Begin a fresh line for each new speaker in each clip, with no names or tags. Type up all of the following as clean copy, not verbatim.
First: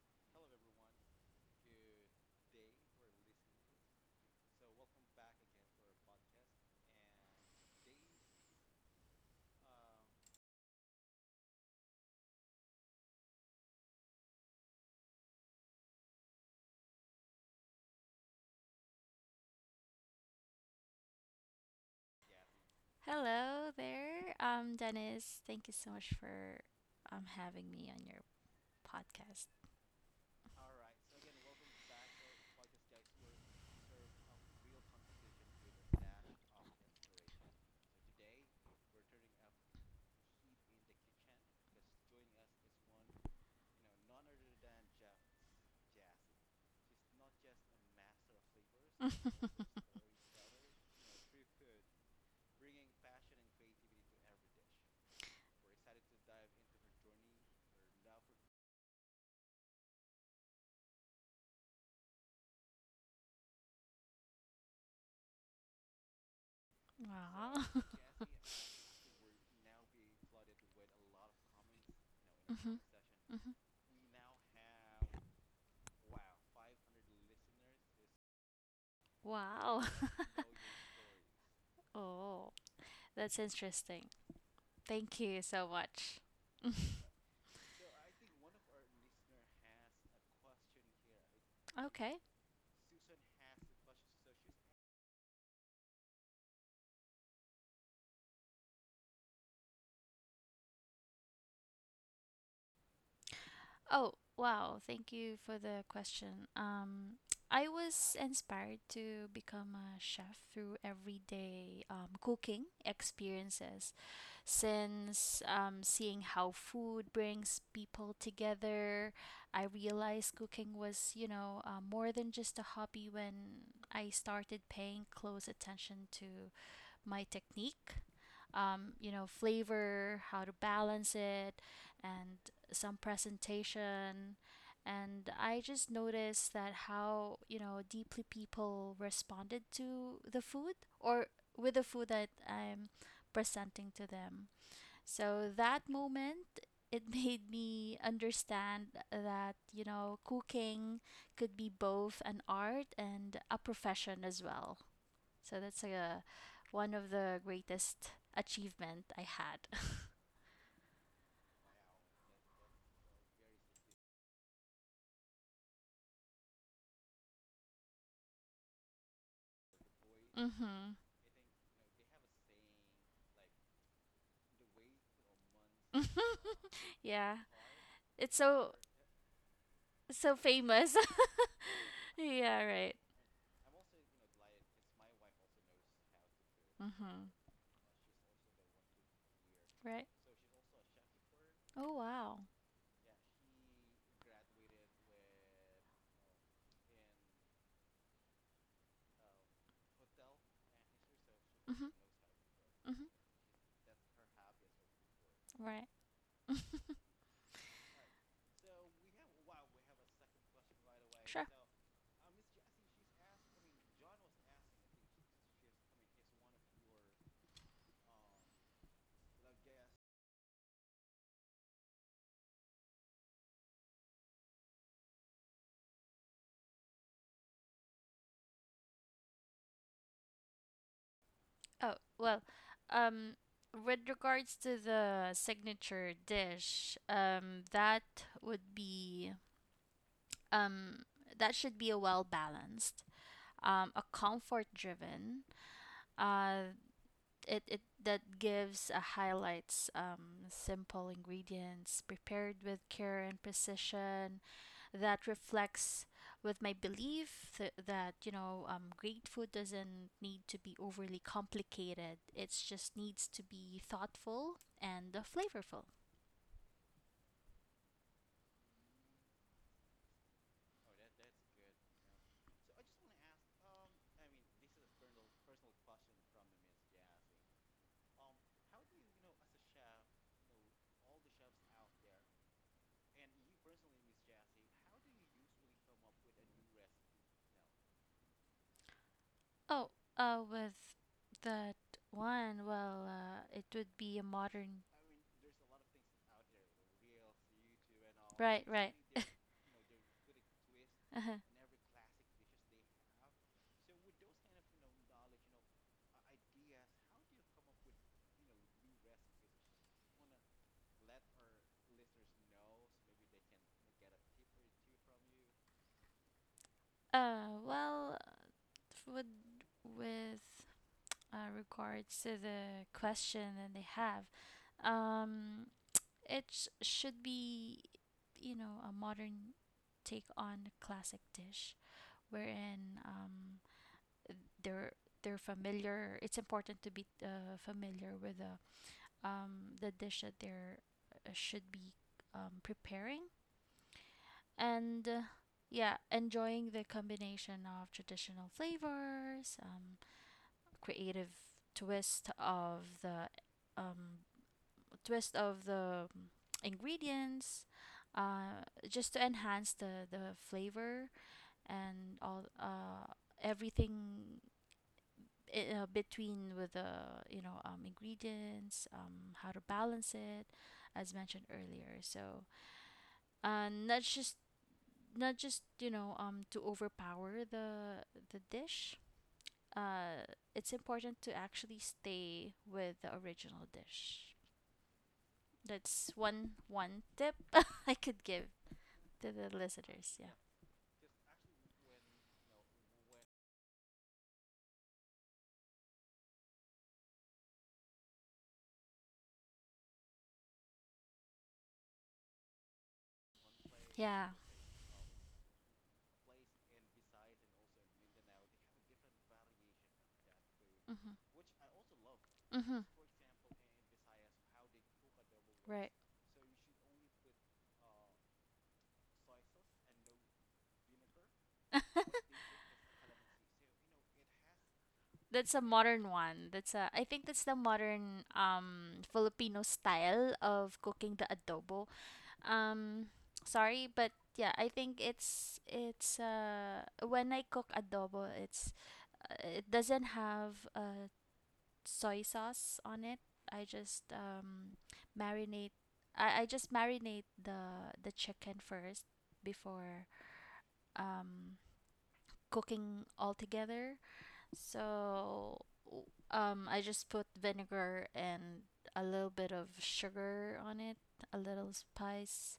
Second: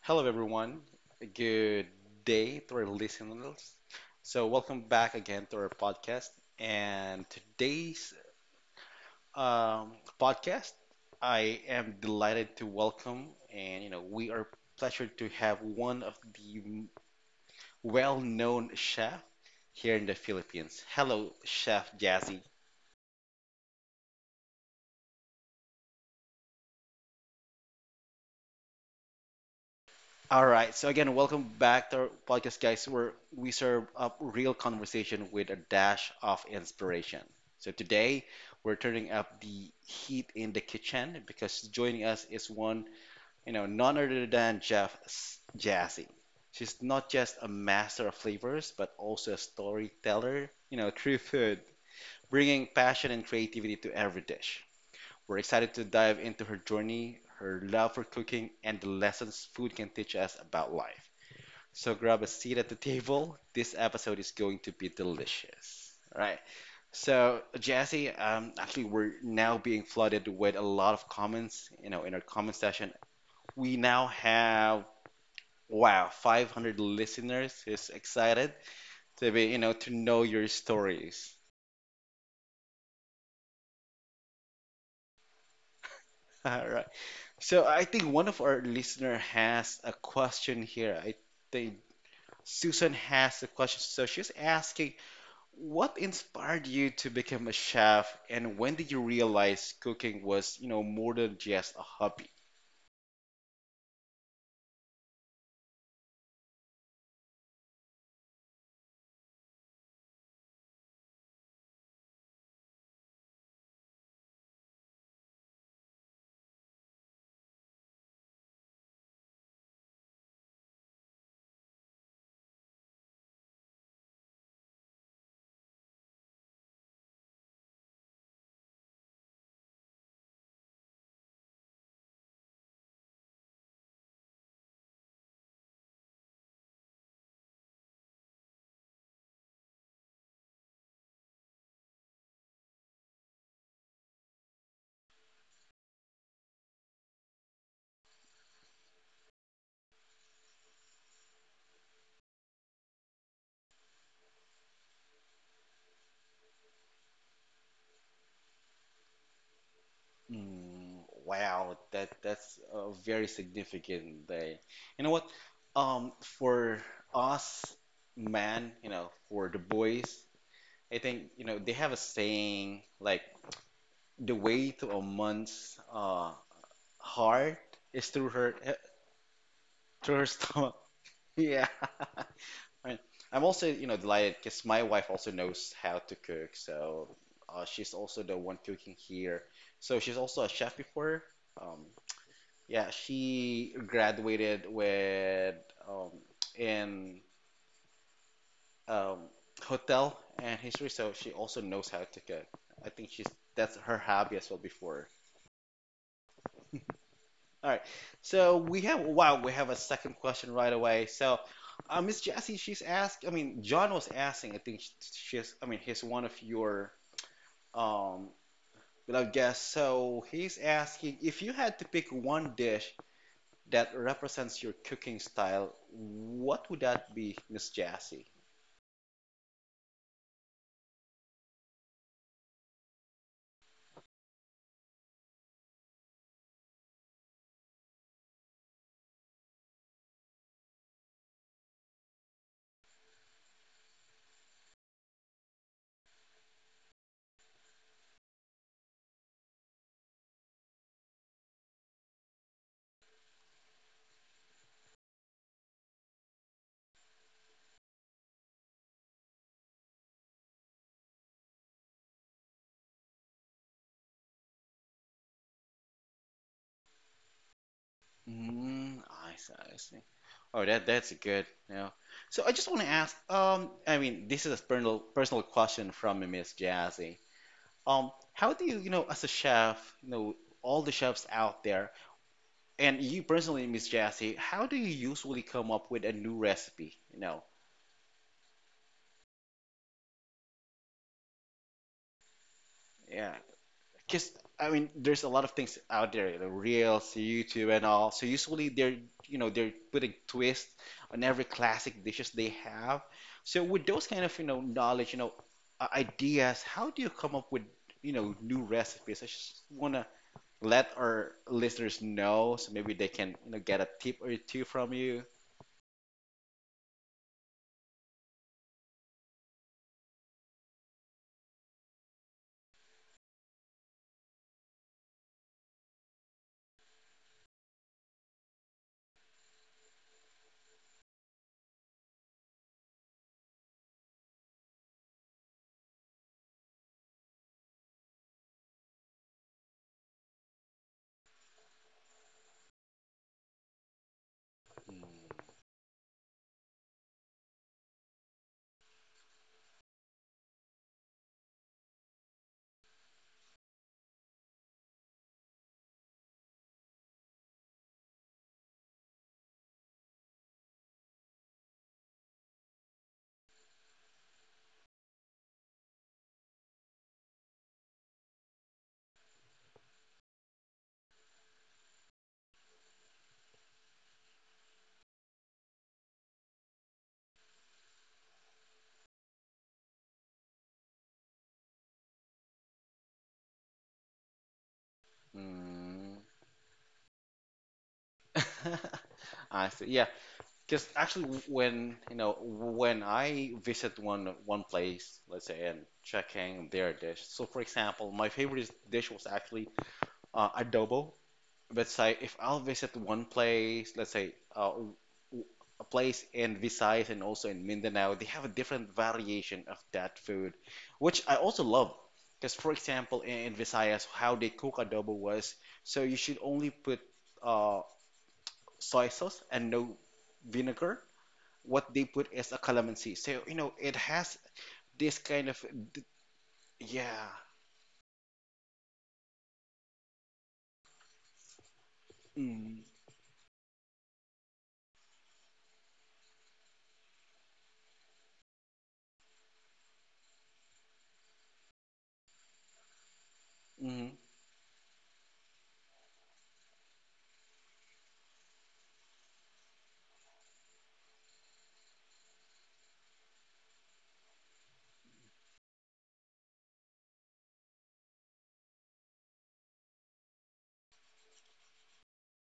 Hello, everyone. Good day to our listeners. So, welcome back again to our podcast. And today's um, podcast, I am delighted to welcome, and you know, we are pleasured to have one of the well-known chef here in the Philippines. Hello, Chef Jazzy.
Hello there, Dennis. Thank you so much for having me on your podcast.
All right. So again, welcome back to our podcast, guys, where we serve up real conversation with a dash of inspiration. So today, we're turning up the heat in the kitchen because joining us is none other than Jazzy. She's not just a master of flavors, but also a storyteller, through food, bringing passion and creativity to every dish. We're excited to dive into her journey, her love for cooking, and the lessons food can teach us about life. So grab a seat at the table. This episode is going to be delicious. All right. So
wow.
Jesse, actually, we're now being flooded with a lot of comments. In our comment
hmm
section,
hmm
we now have wow, 500 listeners is excited to be,
Wow.
to know your stories.
Oh, that's interesting. Thank you so much.
All right. So I think one of our listener has a question here. I think
Okay.
Susan has a question. So she's asking, What inspired you to become a chef, and when did you realize cooking was, more than just a hobby?
Oh, wow. Thank you for the question. I was inspired to become a chef through everyday cooking experiences since seeing how food brings people together. I realized cooking was, you know, more than just a hobby when I started paying close attention to my technique, you know, flavor, how to balance it, and some presentation. And I just noticed that how, you know, deeply people responded to the food or with the food that I'm presenting to them. So that moment, it made me understand that, you know, cooking could be both an art and a profession as well. So that's one of the greatest achievement I had.
Mm, wow, that's a very significant day. You know what? For us men, for the boys,
mhm.
I think, they have a saying like the way to a man's
Yeah.
heart is
It's
through her
so
through her
so
stomach.
famous.
Yeah.
yeah, right.
Right. I'm also, delighted because my wife also knows how to cook. So
Mhm.
she's also the one cooking here. So
Right.
she's also a chef before. Um,
Oh, wow.
yeah, she graduated with um, in um, hotel and history. So she also
Mhm.
knows how to cook. I
Mhm.
think she's that's her hobby as well before.
Right.
All right. So we have wow, we have a second question right away. So
Sure.
Miss Jessie, she's asked. I mean, John was asking. I think she's. I mean, he's one of your um beloved guests. So he's asking if you had to pick one dish that represents your cooking style, what would that be, Miss Jessie?
Oh, well, um, with regards to the signature dish, that would be, um, that should be a well balanced, a comfort driven, uh, it, it that gives a highlights, simple ingredients prepared with care and precision that reflects with my belief that, you know, great food doesn't need to be overly complicated. It just needs to be thoughtful and, flavorful.
Mm, I see. I see. Oh, that's good. Yeah. So I just want to ask. I mean, this is a personal question from Miss Jessie. How do you, as a chef, all the chefs out there, and you personally, Miss Jassy, how do you usually come up with a new recipe?
oh with that one,
Yeah,
it would be a
because I
modern.
mean, there's a lot of things out there, Reels, YouTube, and all. So
right
usually
right
they're, you know, they're putting twist on
uh-huh.
every classic dishes they have. So with those kind of, knowledge, ideas, how do you come up with, new recipes? I just wanna let our listeners know so maybe they can get a tip or two from you.
Well would with regards to the question that they have, um it should be, you know, a modern take on a classic dish wherein, they're they're familiar. It's important to be, familiar with the, the dish that they're, should be, preparing and, yeah, enjoying the combination of traditional flavors, creative twist of the, um, twist of the mm, ingredients, just to enhance the flavor and all, everything between with the, you know, ingredients, how to balance it, as mentioned earlier. So, uh, not just not just, you know, to overpower the dish. uh, it's important to actually stay with the original dish. That's
Mm.
one one tip I could give to the
I see. Yeah,
listeners. Yeah.
because actually, when you know when I visit one place, let's say, and checking their dish. So, for example, my favorite dish was actually adobo. Let's say if I'll visit one place, let's
Yeah.
say a place in Visayas and also in Mindanao, they have a different variation of that food, which
Mm-hmm.
I also love. Because,
Mm-hmm.
for example, in Visayas, how they cook adobo was,
Right.
so you should only put uh, soy sauce and no vinegar. What they put is a calamansi. So, it has this
That's
kind
a
of,
modern one. That's a, I think
yeah.
that's the modern, Filipino style of cooking the adobo.
Mm,
Um Sorry, but yeah, I think it's, it's when I cook adobo, it's, it doesn't have a soy sauce on it. I just,
mhm.
marinate. I just marinate the chicken first before, um, cooking all together. So, I just put vinegar and a little bit of sugar on it, a little spice,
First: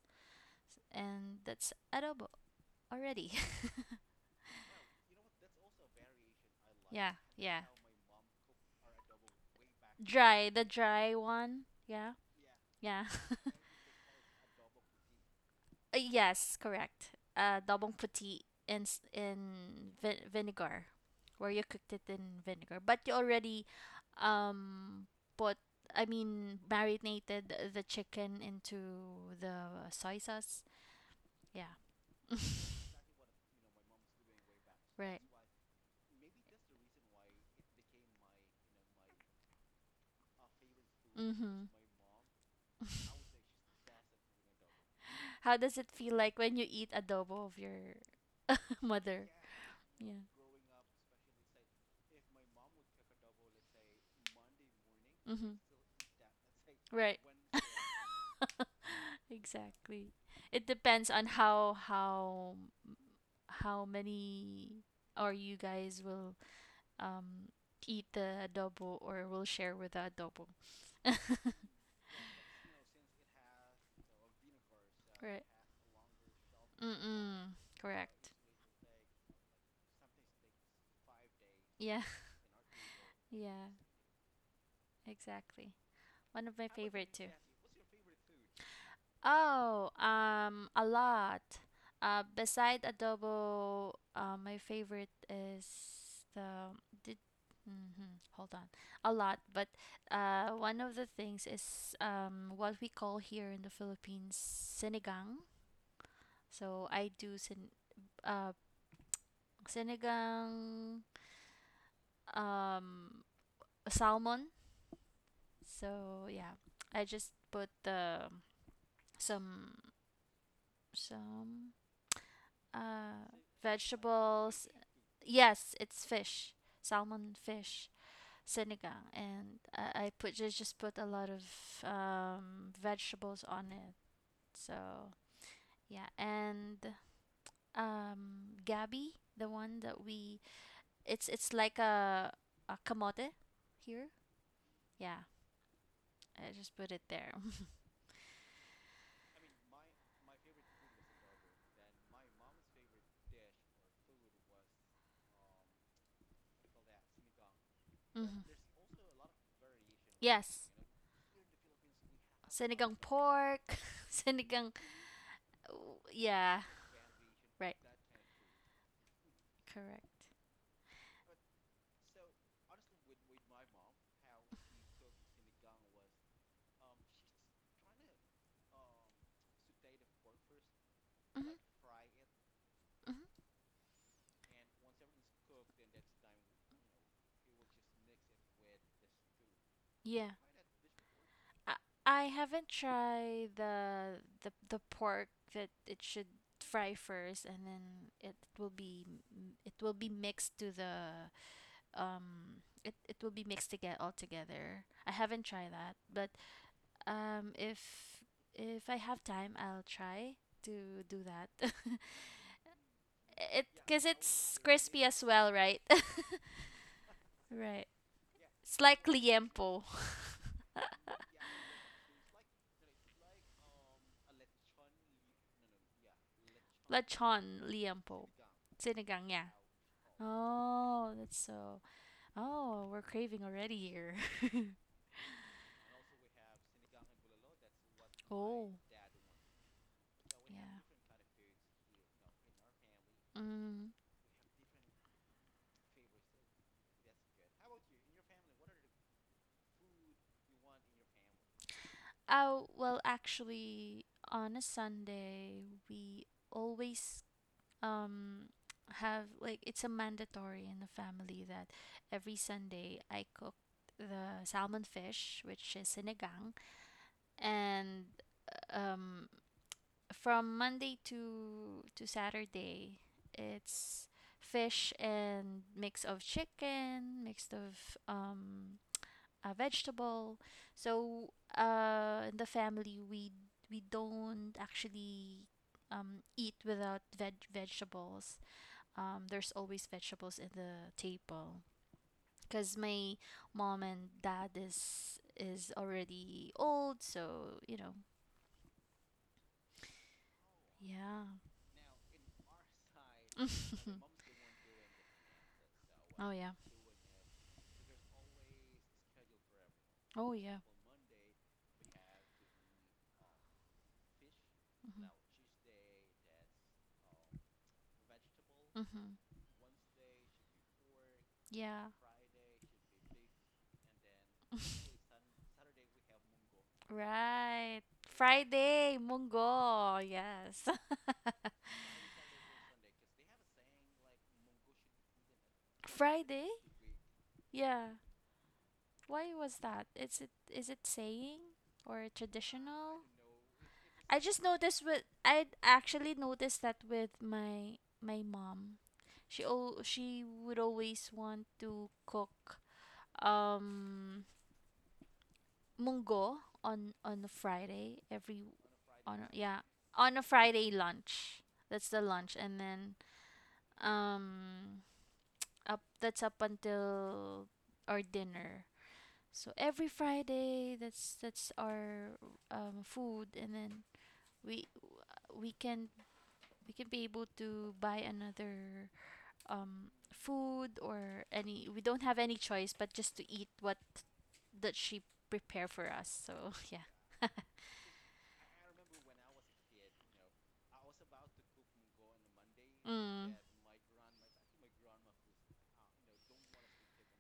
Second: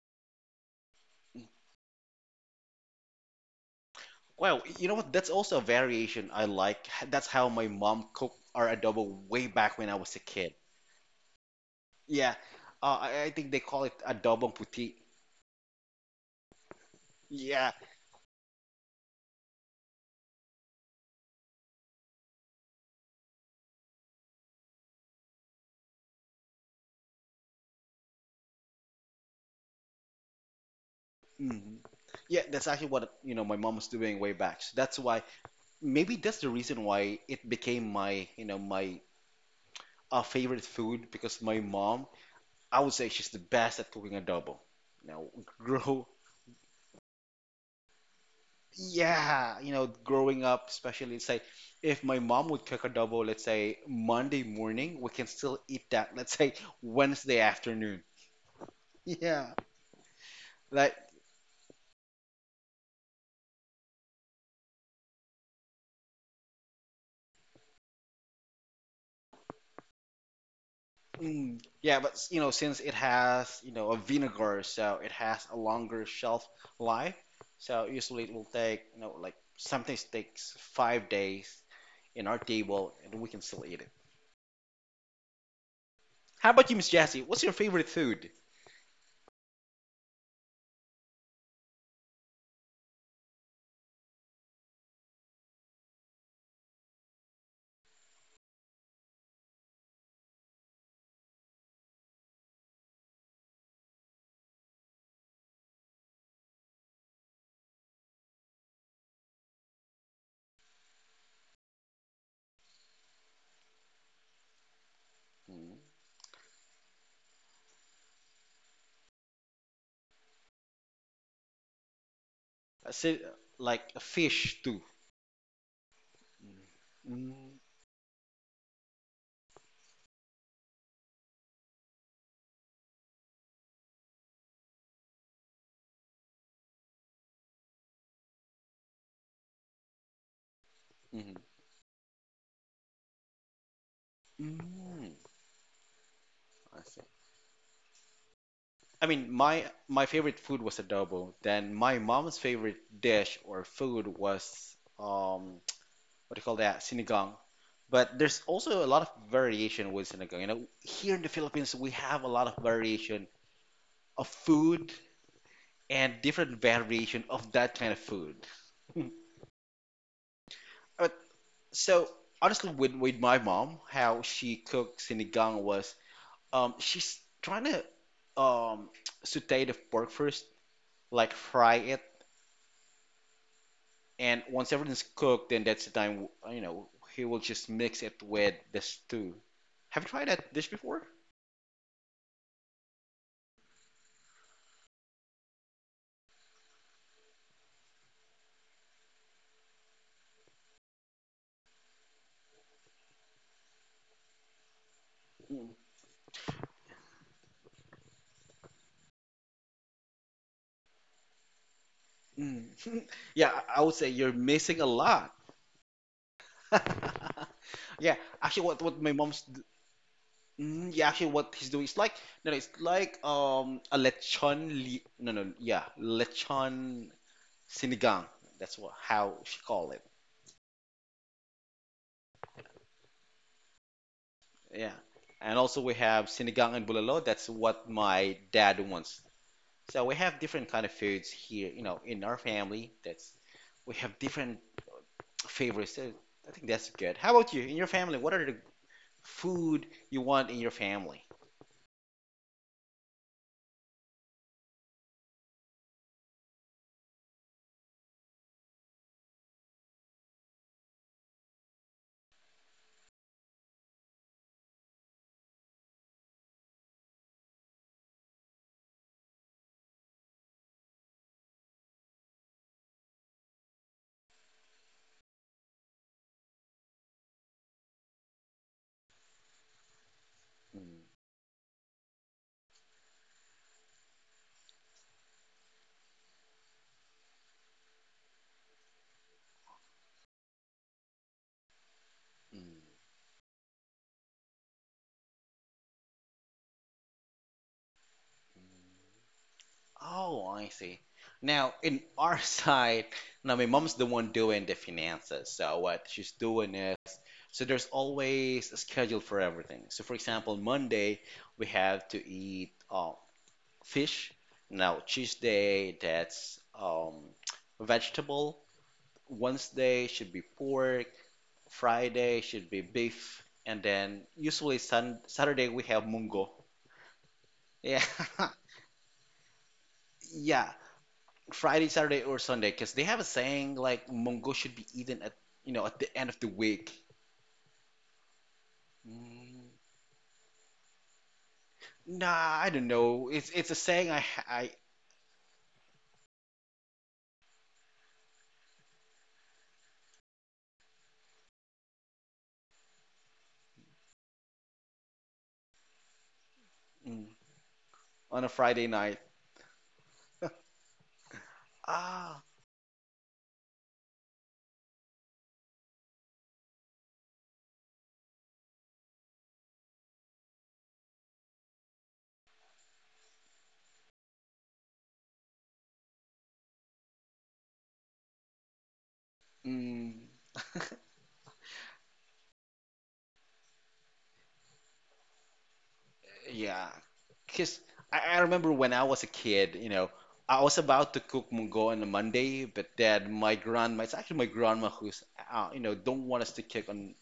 and that's adobo already.
Well, you know what? That's also a variation I like.
yeah,
That's how
yeah.
my mom cooked our adobo way back when I was a
Dry,
kid.
the dry one. Yeah.
Yeah,
Yeah.
I think they call it adobo puti.
Yes, correct.
Yeah,
Dabong puti in vinegar, where you cooked it in vinegar, but you already, um put I mean marinated the chicken into the soy sauce. Yeah.
mhm. Yeah, that's actually what my mom was doing way back. So that's
Right.
why maybe that's the reason why it became my favorite food, because my
Mm-hmm.
mom, I would say she's the best at cooking adobo. Now,
How does it
grow
feel like when you eat adobo of your mother?
yeah,
Yeah.
growing up, especially, let's say, if my mom would cook adobo, let's say Monday morning, we can
Mm-hmm.
still eat that, let's say,
Right.
Wednesday afternoon. Yeah,
Exactly. It
like,
depends on how many or you guys will, um eat the adobo or will share with the adobo. But
yeah, but since it has, a vinegar, so it
Right.
has a longer shelf life.
Mm-mm.
So usually
Correct.
it will take, like sometimes takes 5 days
Yeah.
in our table, and we can
Yeah,
still eat it.
exactly. One
How
of my
about
How
you, Miss
favorite
Jessie?
too.
What's your favorite food?
Oh, a lot. Beside adobo, my favorite is the did. Hmm hold on, a lot. But, one of the things is, what we call here in the Philippines, sinigang. So I do uh sinigang, um salmon. So yeah, I just put the some some
I said,
Uh,
like a fish
vegetables.
too.
Yes, it's fish, salmon
Mm-hmm.
fish, sinigang, and I put just put a lot of, vegetables on it. So yeah, and, gabi, the one that we, it's like a kamote here.
Mm,
Yeah, I just
I
put it
see.
there.
I mean, my favorite food was adobo. Then my mom's favorite dish or food was what do you call that? Sinigang. But
hmm
there's also a lot of variation with sinigang.
Yes,
Here in the Philippines, we have a lot of
sinigang
variation
pork,
of
sinigang
food
Oh,
and
yeah.
different variation of
Right.
that kind of food.
Correct.
But so honestly, with my mom, how she cooked sinigang was, she's trying to um, saute the pork first, like
Hmm
fry it,
hmm
and once everything's cooked, then that's the time, he will just mix it with the stew. Have you
Yeah.
tried that dish before?
I, I haven't tried the the pork that it should fry first and then it will be, it will be mixed to the, it will be mixed together all together. I haven't
Mm,
tried that, but, um if if I have time, I'll try to do that.
mm. Yeah,
it
I would say
cuz
you're
it's
missing a
crispy as
lot.
well, right? right.
Yeah, actually, what
It's like liempo.
yeah, actually, what he's doing is like, no, no, it's like a lechon li no, no, yeah, lechon
Lechon,
sinigang.
liempo.
That's what
Sinigang,
how
yeah.
she call it.
Oh, that's so. Oh, we're craving already here.
Yeah, and also we have sinigang and bulalo. That's what my
oh,
dad wants. So we have different
yeah.
kind of foods here, in our family. That's,
Mm.
we have different favorites. So I think that's good. How about you? In your family, what are the food you want in your family?
Oh, well, actually, on a Sunday, we always, um have like it's a mandatory in the family that every Sunday I cook the salmon fish, which is sinigang, and, um from Monday to Saturday, it's fish and mix of chicken, mixed of, a vegetable.
Mm.
So, in the family we, don't actually, eat without vegetables, there's always vegetables in the table because my mom and dad is already old, so you know,
Oh, I see.
yeah.
Now, in our side, now my mom's the one doing the finances. So what
oh
she's
yeah.
doing is, so there's always a schedule for everything. So for
Oh
example,
yeah.
Monday we have to eat fish. Now
Mhm.
Tuesday that's vegetable.
Mhm.
Wednesday should be pork,
Yeah.
Friday should be beef, and then usually sun Saturday we have mungo.
Right.
Yeah.
Friday, Munggo.
Yeah,
Yes.
Friday, Saturday, or Sunday, because they have a saying like mungo should be eaten at you know at the end of the
Friday?
week.
Yeah. Why was
Mm,
that? Is it, is it saying or
nah, I don't
traditional?
know. It's a saying I,
I actually noticed that with my mom. She she would always want to cook, um munggo on
mm,
a Friday
on a
every
Friday night.
on a, yeah on a Friday lunch. That's the lunch,
Ah,
and then, um up that's up until our dinner. So every Friday, that's our, food, and then we we can we can be able to buy another,
mm,
food or any. We don't have any choice but just to eat what that she prepare for us. So
yeah,
yeah.
because I remember when I was a kid, I was about to cook mungo on a Monday, but then my grandma, it's actually my grandma who's, don't want us to cook on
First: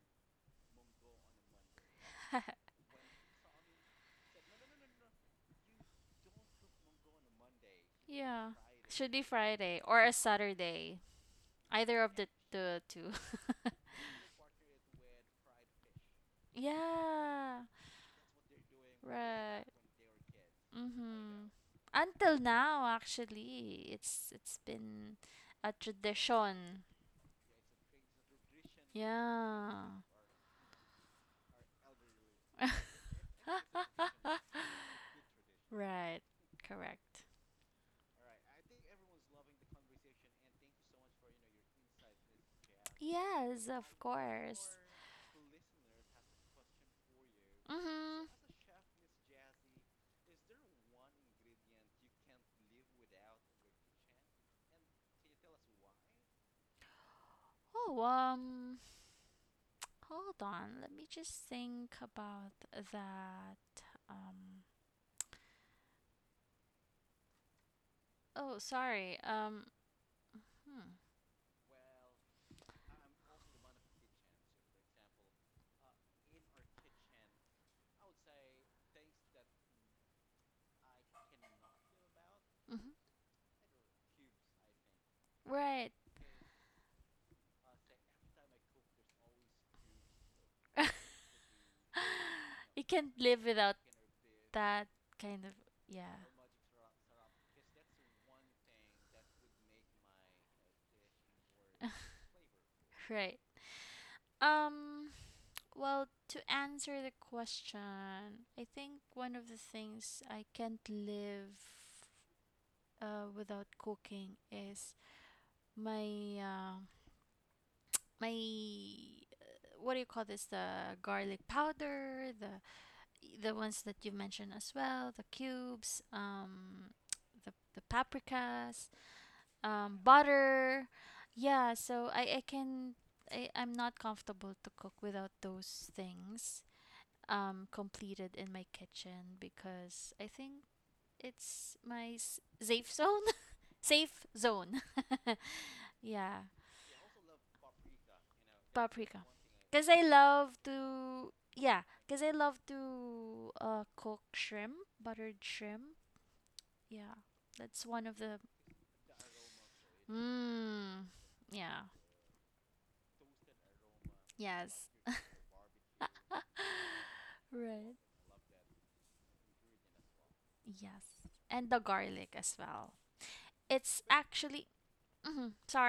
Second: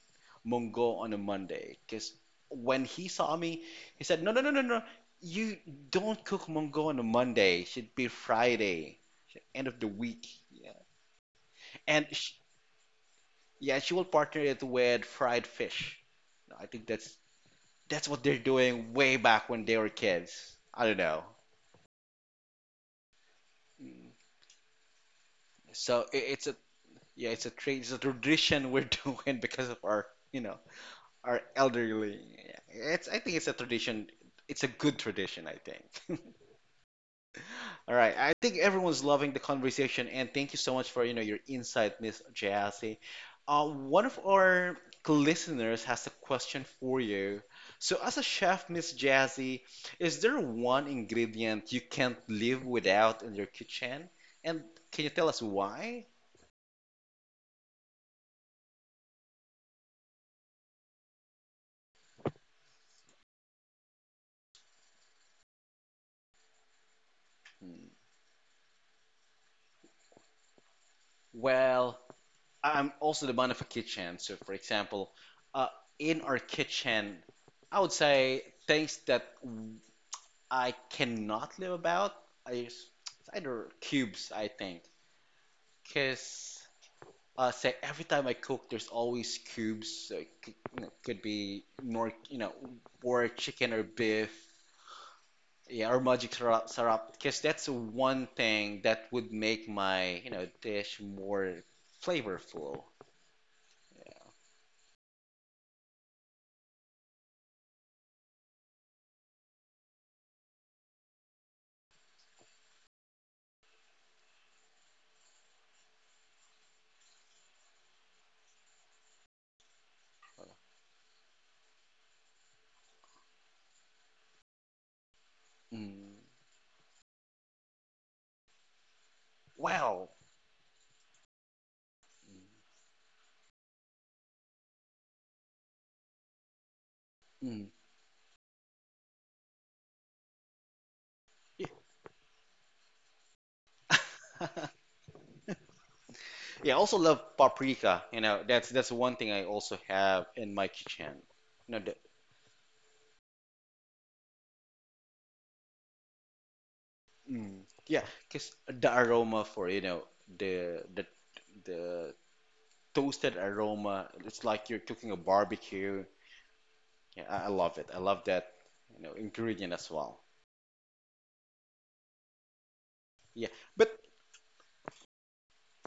mungo on a Monday. Because
cook it on
when he saw me, he said, no, no, no, no, no, you don't cook mungo on a Monday. It should be Friday, end of the week. Yeah.
Saturday.
And sh
The two.
yeah, she will partner it with fried fish. I think that's
yeah.
that's what they're doing way back when
Right.
they were kids.
I
I don't
Mm-hmm.
know.
Until now, actually, it's been a
So
Yeah,
it's
it's
a, yeah, it's a tradition we're doing because of our you know our elderly. Yeah. It's I think it's a tradition. It's a good tradition, I think.
Right, correct.
All right, I think everyone's loving the conversation, and thank you so much for your insight, Miss Jassy.
Yes, of
One of our
course.
listeners has a question for you. So, as a
Mm-hmm.
chef, Miss Jazzy, is there one ingredient you can't live without in your kitchen? And can you tell us why?
Oh, hold on. Let me just think about that. Um, oh, sorry. Hmm.
Well, I'm also the man of a kitchen. So, for example, uh, in our kitchen, I would say things that I cannot live about is
Mm-hmm.
it's either cubes, I think,
Right.
because say every time I cook, there's always cubes. So it could be more,
you can't
or
live
chicken
without
or beef,
that kind of
yeah, or
yeah.
magic sarap, sarap, because that's one thing that would make my, dish more flavorful.
Right. Um well, to answer the question, I think one of the things I can't live, without cooking is my uh, my, what do you call this, the garlic powder, the ones that you mentioned as well, the cubes,
Mm.
the paprikas,
Wow.
butter, yeah, so I'm not comfortable to cook without those things, completed in my kitchen because I think
Yeah.
it's my safe zone. safe zone Yeah.
Yeah, I also love paprika. That's one
Paprika.
thing I also
Cause I
have
love
in my kitchen.
to
You know,
yeah,
the,
cause I love to cook shrimp, buttered shrimp. Yeah.
mm,
That's
yeah,
one of the
because the aroma for, the
Mmm.
the
Yeah.
the toasted aroma, it's like you're
Yes.
cooking a barbecue. Yeah, I love it.
Right.
I love that, ingredient as well.
Yes. And the garlic as well.
Yeah, but
It's actually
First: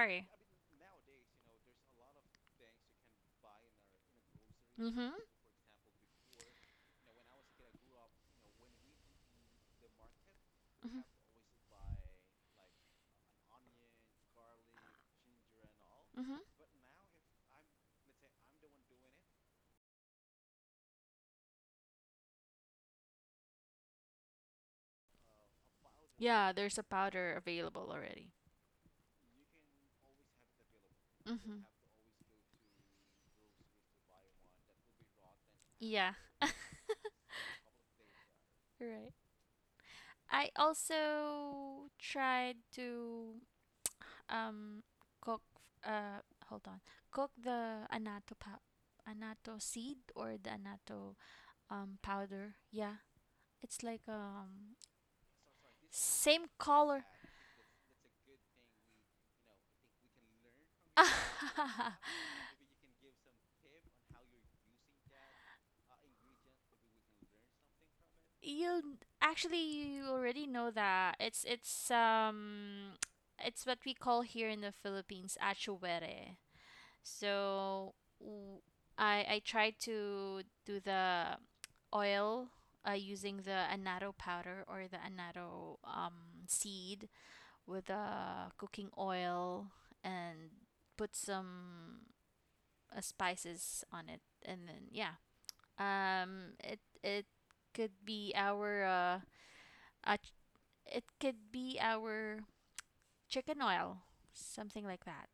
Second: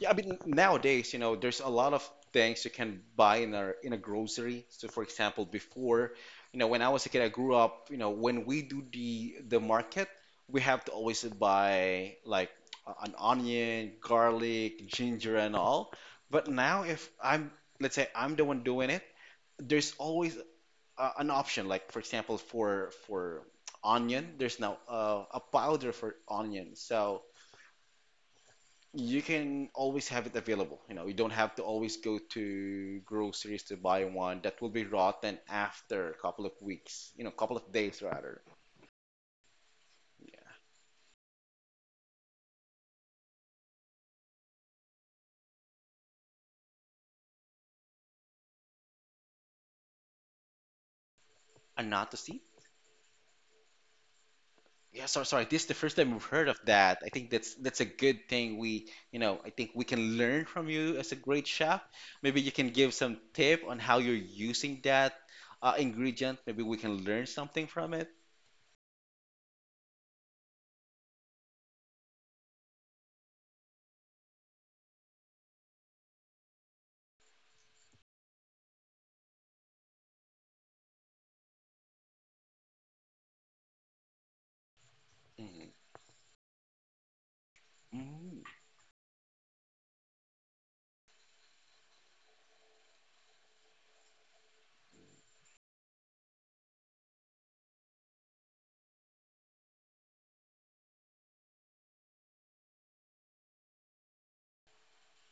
yeah, I mean nowadays, there's a lot of things you can buy in a grocery. So for
Mhm.
example, before, when I was a kid, I grew up, when we do the market, we have to
Mhm.
always buy like
like
an onion, garlic, ginger and all.
Mhm.
But now if I'm, let's say I'm the one doing it, there's always an option. Like for example, for onion, there's now a powder for onion.
There's a
So
powder available already.
you can always have it available. You know, you don't
You
have to
Mhm.
always go to groceries to buy one that will be rotten after a
Yeah.
couple of weeks, you know, couple of days rather.
Yeah. Right. I also tried to, um cook, uh hold on cook the anato seed or the anato,
And not to see?
powder. Yeah, it's like,
Yeah, sorry, sorry. This is the first time we've heard
same
of that.
color.
I think that's a good thing. We, you know, I think we can learn from you as a great chef. Maybe you can give some tip on how you're using that ingredient. Maybe we can learn something from it.
you actually you already know that it's what we call here in the Philippines, achuere. So w- I tried to do the oil, using the annatto powder or the
Mm,
annatto, seed with,
mm,
cooking oil and put some, spices on it, and then yeah, it could be our, uh ch- it could be our chicken oil, something like that,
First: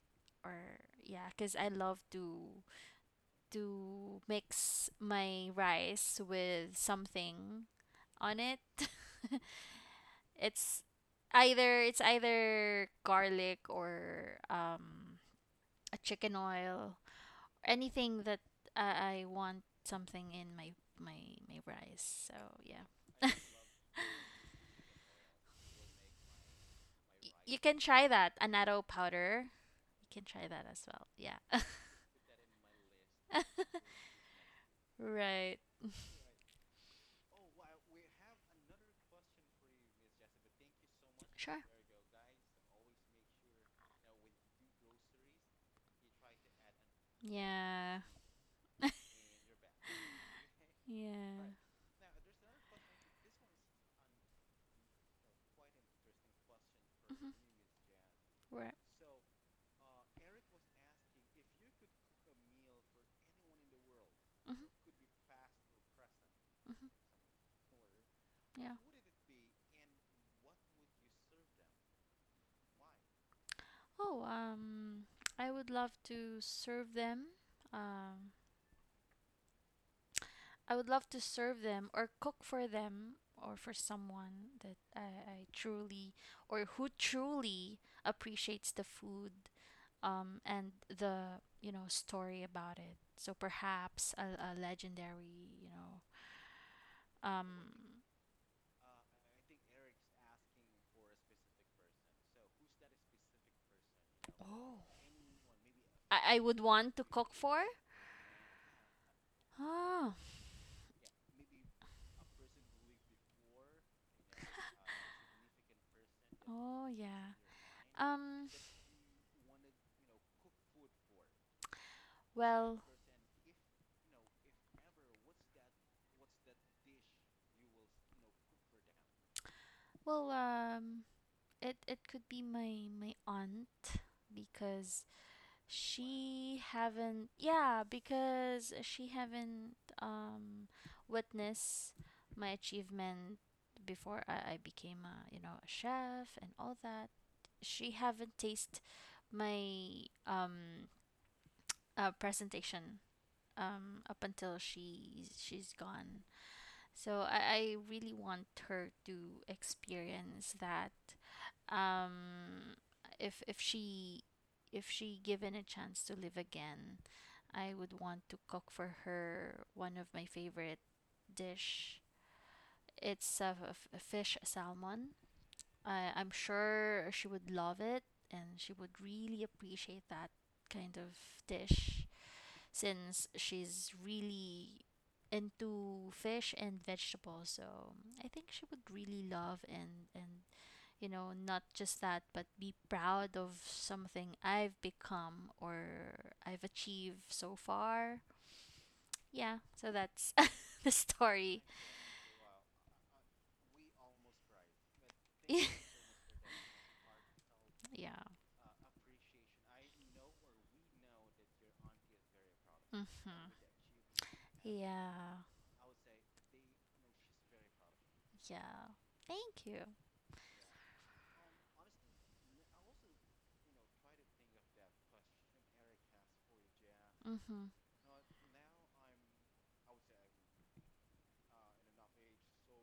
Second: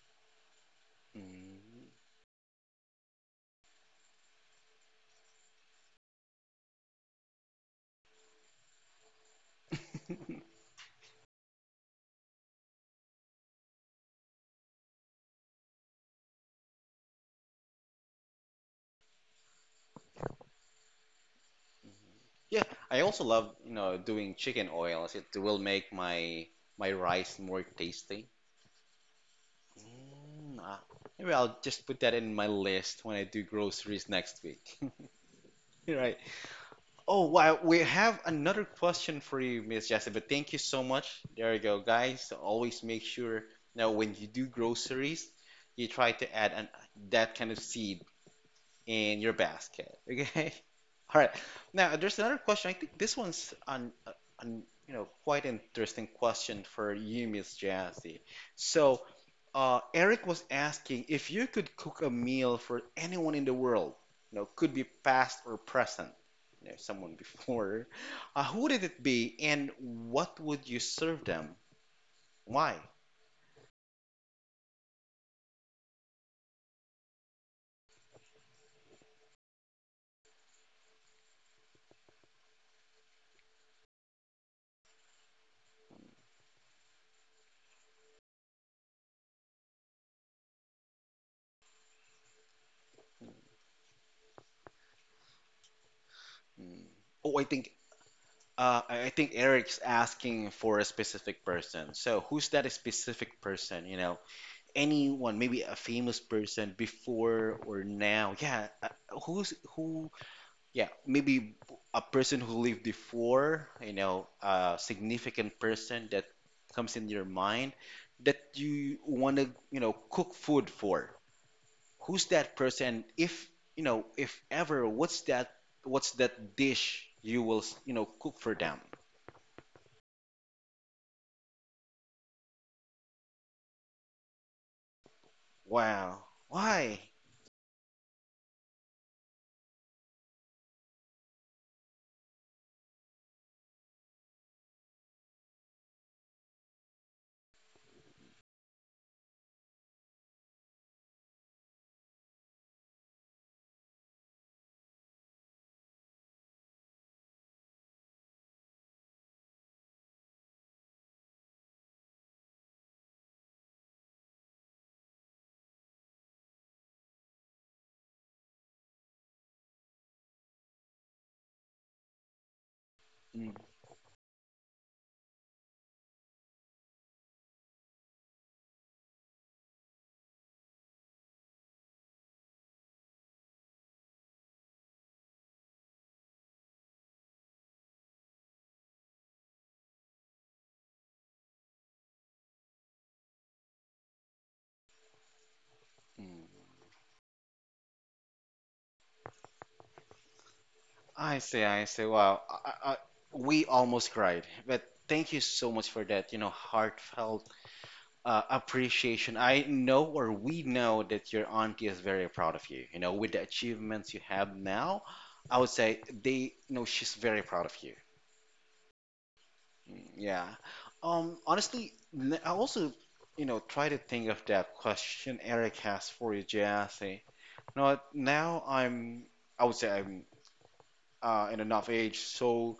or yeah, because I
mm.
love to mix my rice with something on it. it's either garlic or, a chicken oil, anything that I want something in my my rice. So
Yeah,
yeah,
I also love, you know, doing chicken oils. It will make my rice
You
more
can try
tasty.
that annatto powder. You can try
Mm,
that
ah,
as well.
maybe
Yeah,
I'll just put that in my list when I do groceries next week.
right.
Right. Oh, wow. We have another question for you, Miss Jessie, but thank you so much. There
Sure.
you go, guys. Always make sure now when you do groceries, you try to add an, that kind of
Yeah.
seed in your basket. Okay. All right.
yeah.
Now, there's another question. I think this one's on, you know, quite an interesting question for you,
Mhm.
Miss Jazzy.
Right.
So, Eric was asking if you could cook a meal for anyone in the world, you know,
Mhm.
could be past or present, you know,
Mhm.
someone before, who would
Yeah.
it be, and what would you serve them? Why?
Oh, I would love to serve them. Um, I would love to serve them or cook for them or for someone that I truly or who truly appreciates the food, and the, you know, story about it. So perhaps a legendary, you know,
Mm. Oh, I
um,
think I think Eric's asking for a specific person. So who's that specific person? You know,
oh,
anyone, maybe a famous
would
person
want to cook
before
for.
or now. Yeah, who's who?
Oh,
Yeah, maybe a person who lived before. You know, a significant person that
oh
comes in your
yeah.
mind that
Um,
you want to, you know, cook food for. Who's that
well,
person? If you know, if ever, what's that? What's that dish you will, you know, cook for them?
well, it it could be my my aunt because
Wow.
she
Why?
haven't yeah because she haven't, um witnessed my achievement before I became a, you know, a chef and all that, she haven't tasted my, presentation, up until she's gone. So I really want her to experience that, um if she, if she given a chance to live again, I would want to cook for her one of my favorite dish. It's
Mm,
a fish salmon. I, I'm sure she would love it, and she would really appreciate that kind of dish since she's really into fish and vegetables. So I think she would really love and you know, not just that, but be proud of something I've become or I've achieved so far. Yeah, so that's the
I
story.
see, I see. Wow. We almost cried. But thank you
yeah.
so much for that, you know, heartfelt appreciation. I know or we know that your auntie is very proud of you. You know, with the
hmm
achievements you have now,
Yeah,
I would say they, you know, she's very proud of you.
yeah. Thank you.
Mm, yeah. Honestly, I also, you know, try to think of that question Eric has for you, Jesse. You
Hmm
know what? Now I would say I'm and enough age. So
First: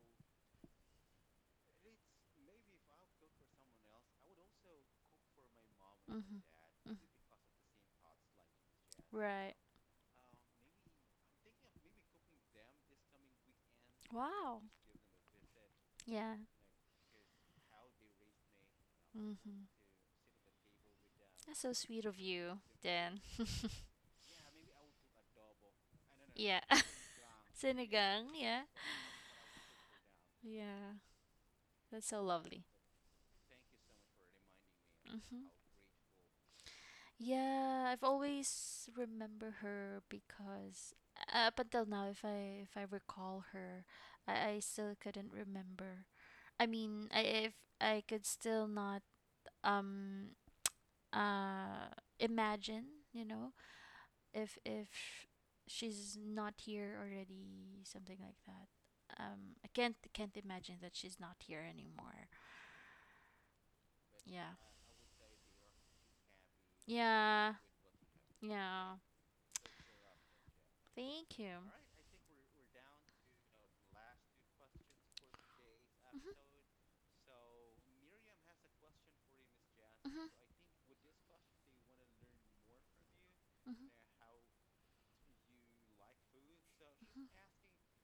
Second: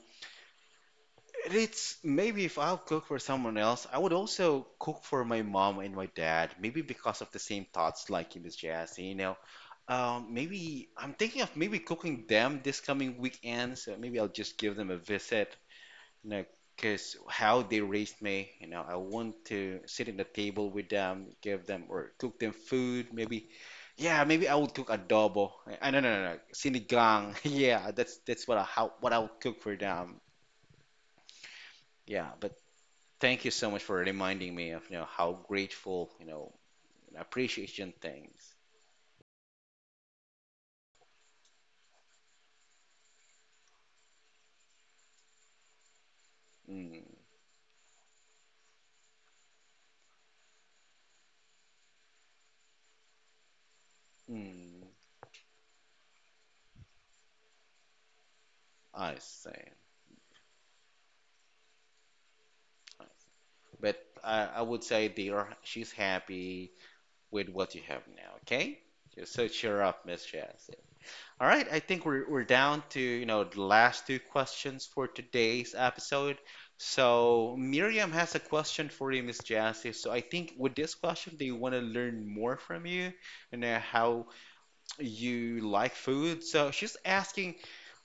it's maybe if I'll cook for someone else, I would also cook for my mom and my dad. Maybe because of the same thoughts like you, Miss Jazzy. You
Um,
know, maybe I'm thinking of maybe cooking them this coming weekend. So maybe I'll just give them a visit. You
Yeah.
know,
I
because how they raised me. You know, I want to sit at the table with them,
That's
give
so
them
sweet.
or cook them
I
food. Maybe
don't.
yeah, maybe I would cook adobo. I, no, no, no, no, sinigang. Yeah, that's
Sinigang.
that's what I how what I would cook for them.
Yeah. That's what I want to cook. Yeah. That's so.
Yeah, but thank you so much for reminding me of, you know, how grateful, you know, and
Yeah,
appreciation
I've
things.
always remember her because up until now, if I recall her, I still couldn't remember. I
Mm,
mean, I if I could still not um uh imagine, you know, if
mm,
if she's not here already, something like that.
I
I
see.
can't imagine that she's not here anymore.
I see. But I,
Yeah,
I would say dear, she's happy with
yeah,
what you have now, okay?
yeah.
Just so cheer up, Miss Chassis.
Thank
All
you.
right, I think we're down to, you know, the last two questions for today's episode. So Miriam has a question for you, Miss Chassis. So I think with this question, they want to learn more from you and how
Like.
you like food, so she's asking,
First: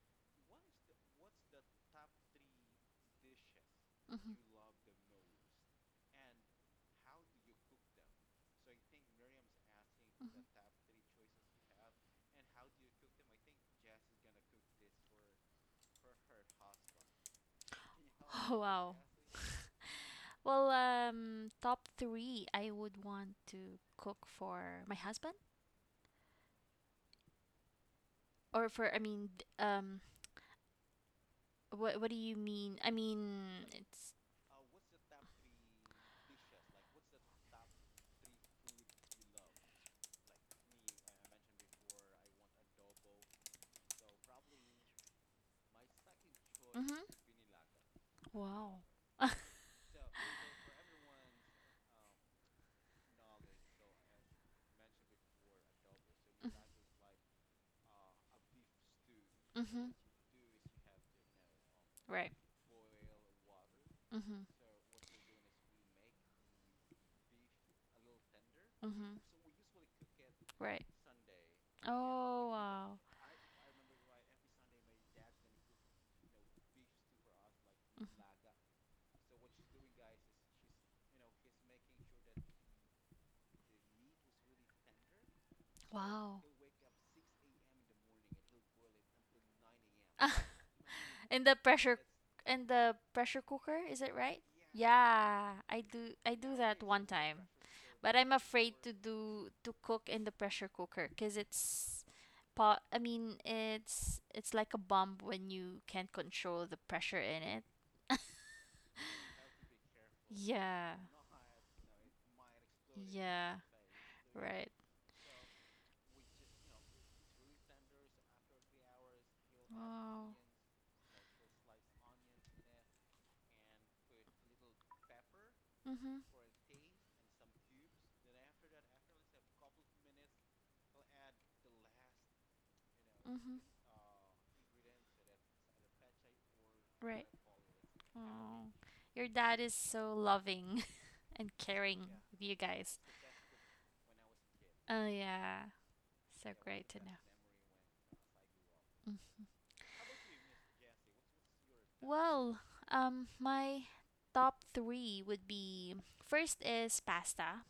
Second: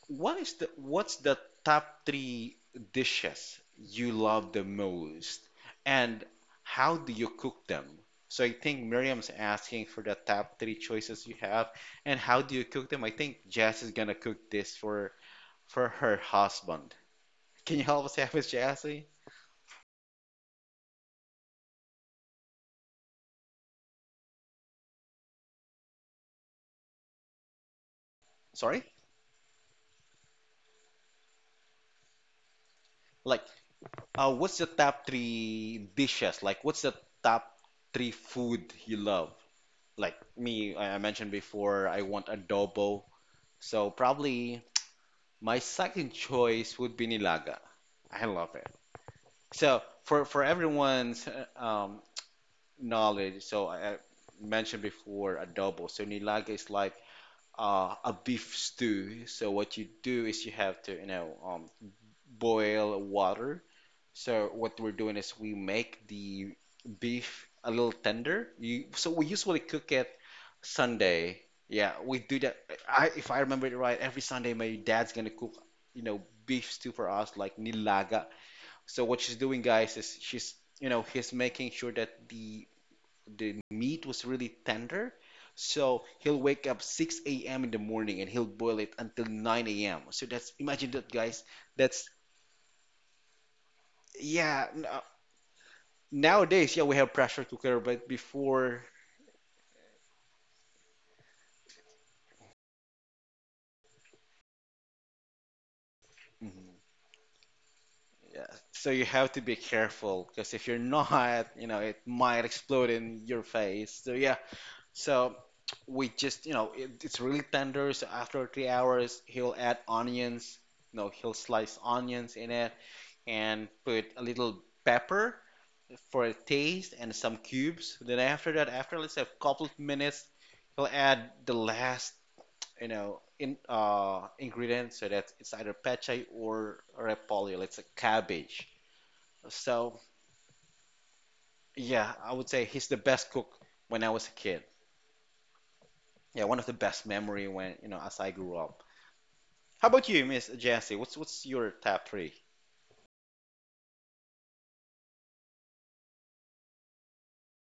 what is the top three dishes you love
Mm-hmm.
the most, and how do you cook them? So I think Miriam's asking for the top three choices you have, and how do you cook them? I think Jess is gonna cook this for her husband. Can you help us out with Jesse?
Well, top three, I would want to cook for my husband, or
Sorry?
for I mean, um, What do you mean? I
Like,
mean, it's.
what's the top three dishes? Like, what's the top three food you love? Like me, I mentioned before, I want adobo. So probably my second choice would
Mm-hmm.
be nilaga. I love it.
Wow.
So for everyone's knowledge, so I mentioned before adobo. So nilaga is like a beef stew. So what
Mm-hmm.
you do is you have to, you know,
Right.
boil water.
Mm-hmm.
So what we're doing is we make the beef a little tender. You, so
Mm-hmm.
we usually cook it
Right.
Sunday. Yeah, we do
Oh
that.
wow.
I, if I remember it right, every Sunday my dad's gonna cook, you know, beef stew for us, like
Mhm.
nilaga. So what she's doing, guys, is she's, you know, he's making sure that the meat was really tender. So he'll
Wow.
wake up 6 a.m. in the morning and he'll boil it until 9 a.m. So
Ah,
that's imagine that, guys.
In the
That's
pressure in the pressure cooker, is it right?
yeah, n- uh,
Yeah, I do
Nowadays, yeah,
that
we
one
have pressure
time.
cooker, but
But I'm afraid
before,
to do to cook in the pressure cooker cuz it's pot I mean, it's like a bomb when you can't control
mhm,
the pressure in it.
yeah, so you have to be careful because if you're
Yeah.
not, you know, it might explode in your
Yeah.
face. So yeah,
Right.
so we just, you know, it, it's really tender. So after 3 hours, he'll add
Wow.
onions. No, he'll slice onions in it and put a little pepper
Have
for
onions.
a taste
Mm-hmm.
and some cubes. Then after that, after let's say a couple of minutes, he'll add the last, you know, in
Mm-hmm.
ingredients, so that it's either peche or
Right.
repolyo, it's a
Uh,
cabbage.
oh, your dad is
So
so loving and caring.
yeah,
Yeah,
I
with
would
you
say he's the
guys.
best cook when I was a kid.
Oh yeah,
Yeah,
so
one of the
great
best
to know.
memory when, you know, as I grew up,
Mm.
how about you, Miss Jessie? What's your top three?
Well, my top three would be first is pasta.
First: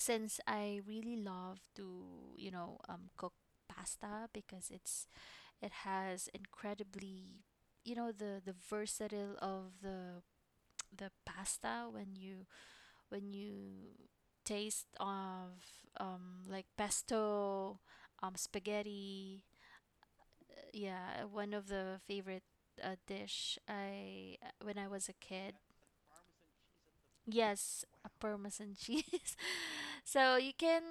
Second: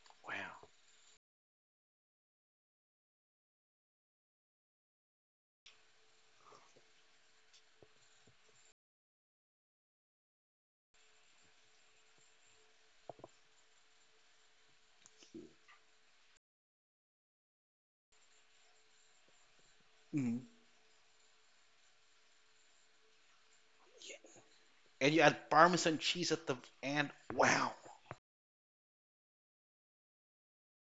Since
Wow.
I really love to, you know, cook pasta because it has incredibly, you know, the versatile of the the pasta when you taste of like pesto, spaghetti,
Mm.
yeah, one of the favorite dish I when I was a
And you add
kid.
parmesan cheese at the end. Wow.
Yes, a parmesan cheese. So you can,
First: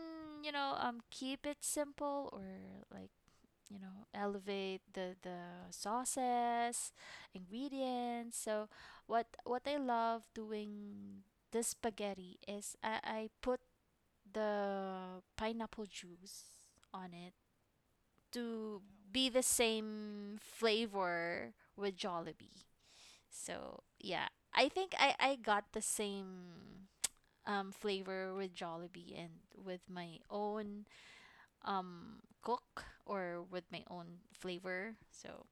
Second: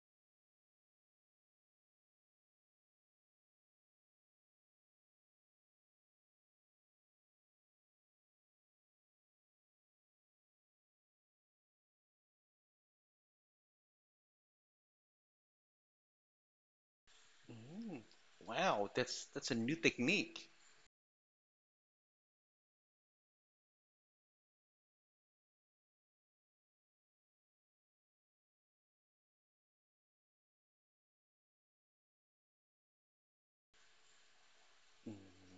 you know, keep it simple or like, you know, elevate the sauces, ingredients. So what I love doing this spaghetti is I put the pineapple juice on it
Mm.
to
Wow, that's
be the
that's a new
same
technique.
flavor with Jollibee. So yeah, I think I got the same flavor with Jollibee and with my own cook or with my own flavor. So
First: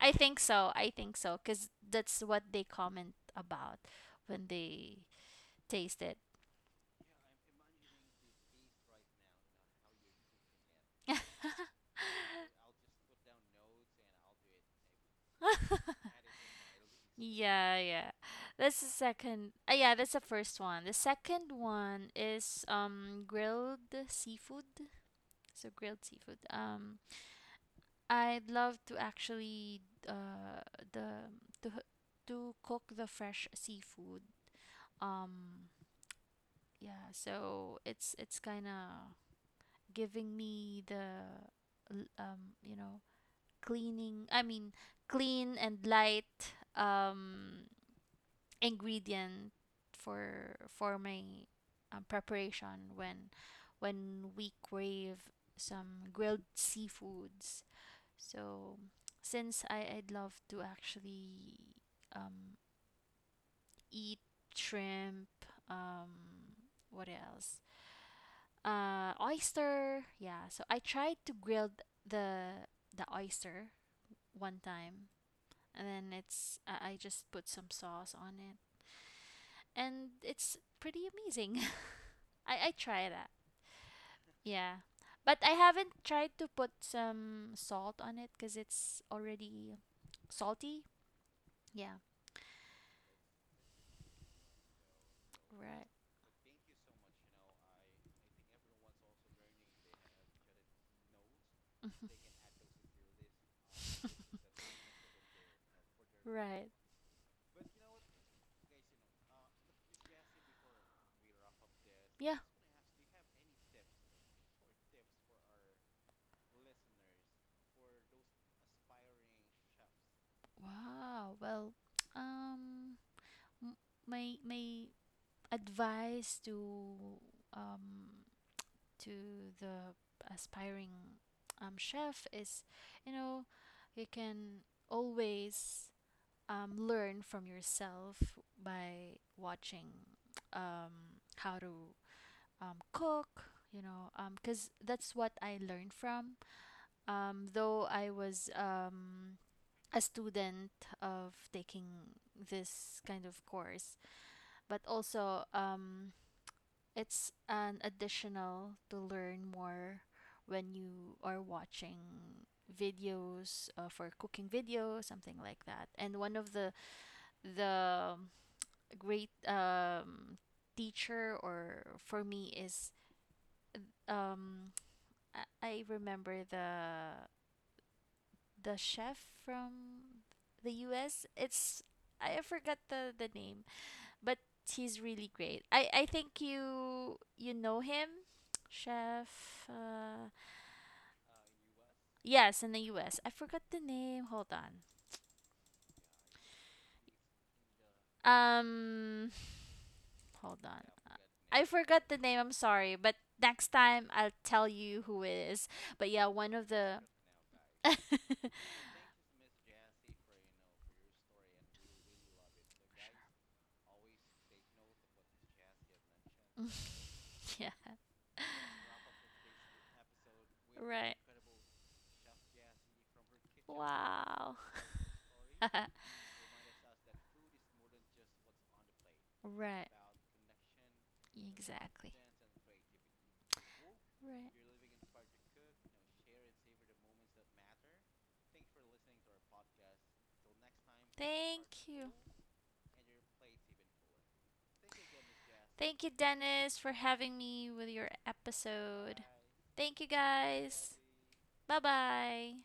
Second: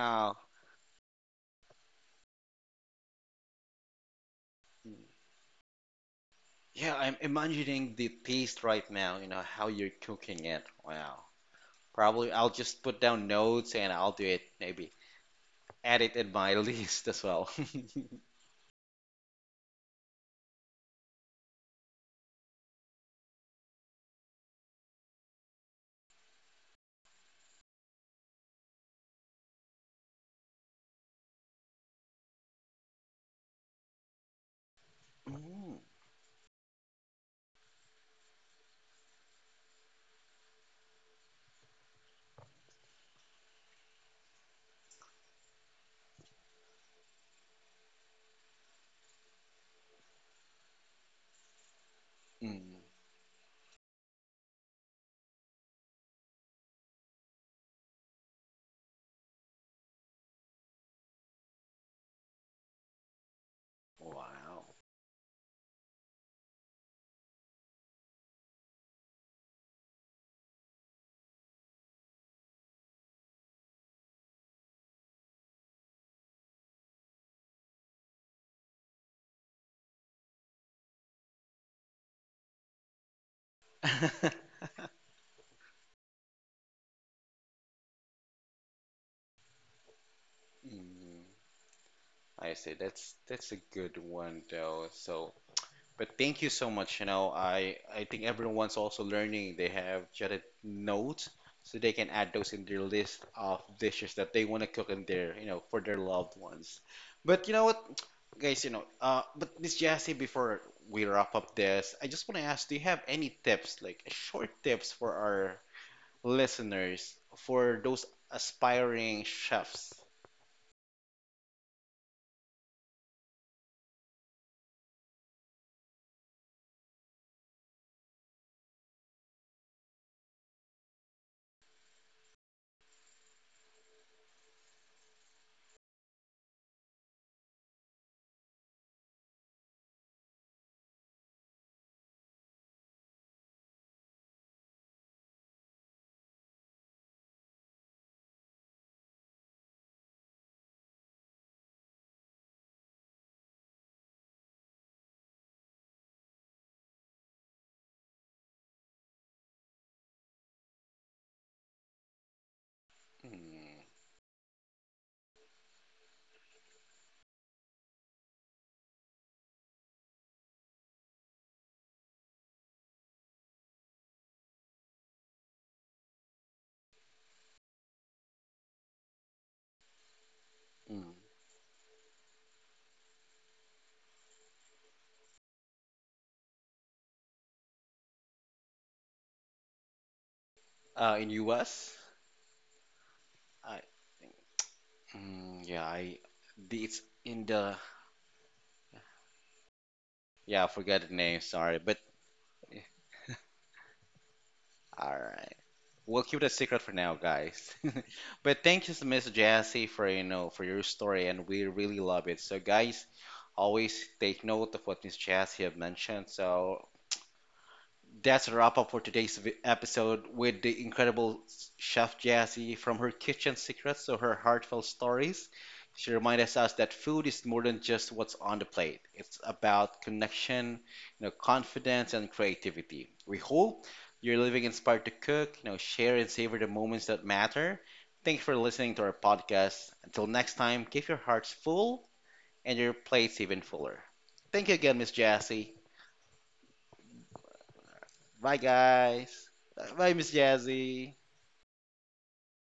I think so. I think so because that's what they comment about when they tasted.
Yeah, I'm imagining the taste right now, you know, how you're cooking it. Wow. Probably I'll just put down notes and I'll do it, maybe. Add it in my list as well.
Yeah, yeah. That's the second. Yeah, that's the first one. The second one is grilled seafood. So grilled seafood. I'd love to actually uh the to h- to cook the fresh seafood. Um,
Mm,
yeah. So it's kind of giving me the you know cleaning I mean clean and light ingredient for my
mm,
preparation when we crave some grilled seafoods. So since I'd love to actually um eat
wow.
shrimp, um what else, oyster. Yeah, so I tried to grill the the oyster one time, and then it's I just put some sauce on it, and it's pretty amazing. I try that. Yeah. But I haven't tried to put some salt on it because it's already salty.
Mm,
Yeah.
I see. That's a good one though. So
Right.
but thank you so much. You know, I think everyone's also learning. They have jotted notes so they can add those in their list of dishes that they want to cook in their, you know, for their loved
Right.
ones. But you know what, guys, you know, but Miss Jassy, before we wrap up this, I just
Yeah.
want to ask, do you have any tips, like short tips for our listeners, for those aspiring chefs?
Wow. Well, um, m- my my advice to um the aspiring chef is, you know, you can always learn from yourself by watching how to cook, you know, because that's what I learned from. Though I was a student of taking this kind of course, but also it's an additional to learn more when you are watching videos
Hmm.
for cooking videos, something like that. And one of the great teacher or for me is um, I remember the chef from the
Mm.
U.S. It's I forgot the name, but he's really great. I think you know him, chef.
In US?
Yes, in the US. I forgot the name. Hold on.
I mm, yeah, I. It's in the.
Um, hold
Yeah, I
on.
forgot
Uh,
the name.
I
Sorry, but
forgot the name. I'm sorry, but next time I'll tell you
all
who it
right.
is. But
We'll
yeah,
keep it a
one of
secret for
the
now, guys. But thank you, Miss Jassy, for you know for your story, and we really love it. So, guys, always take note of what Miss Jassy have mentioned. So,
yeah.
that's a wrap up for today's episode with the
Right.
incredible Chef Jessie, from her kitchen secrets to her
Wow.
heartfelt stories. She reminds us that food is more than just what's on the plate. It's
Right.
about connection, you know,
Connection, exactly.
confidence and creativity. We hope you're
Right.
living
You're.
inspired to cook, you know, share and savor the moments that matter. Thanks for listening to our podcast. Until next time, keep your hearts full and your plates even fuller. Thank you again, Miss Jessie.
You, Dennis, for having me with your
Bye,
episode.
guys.
Thank you,
Bye, Miss
stay.
Jazzy.
Bye bye.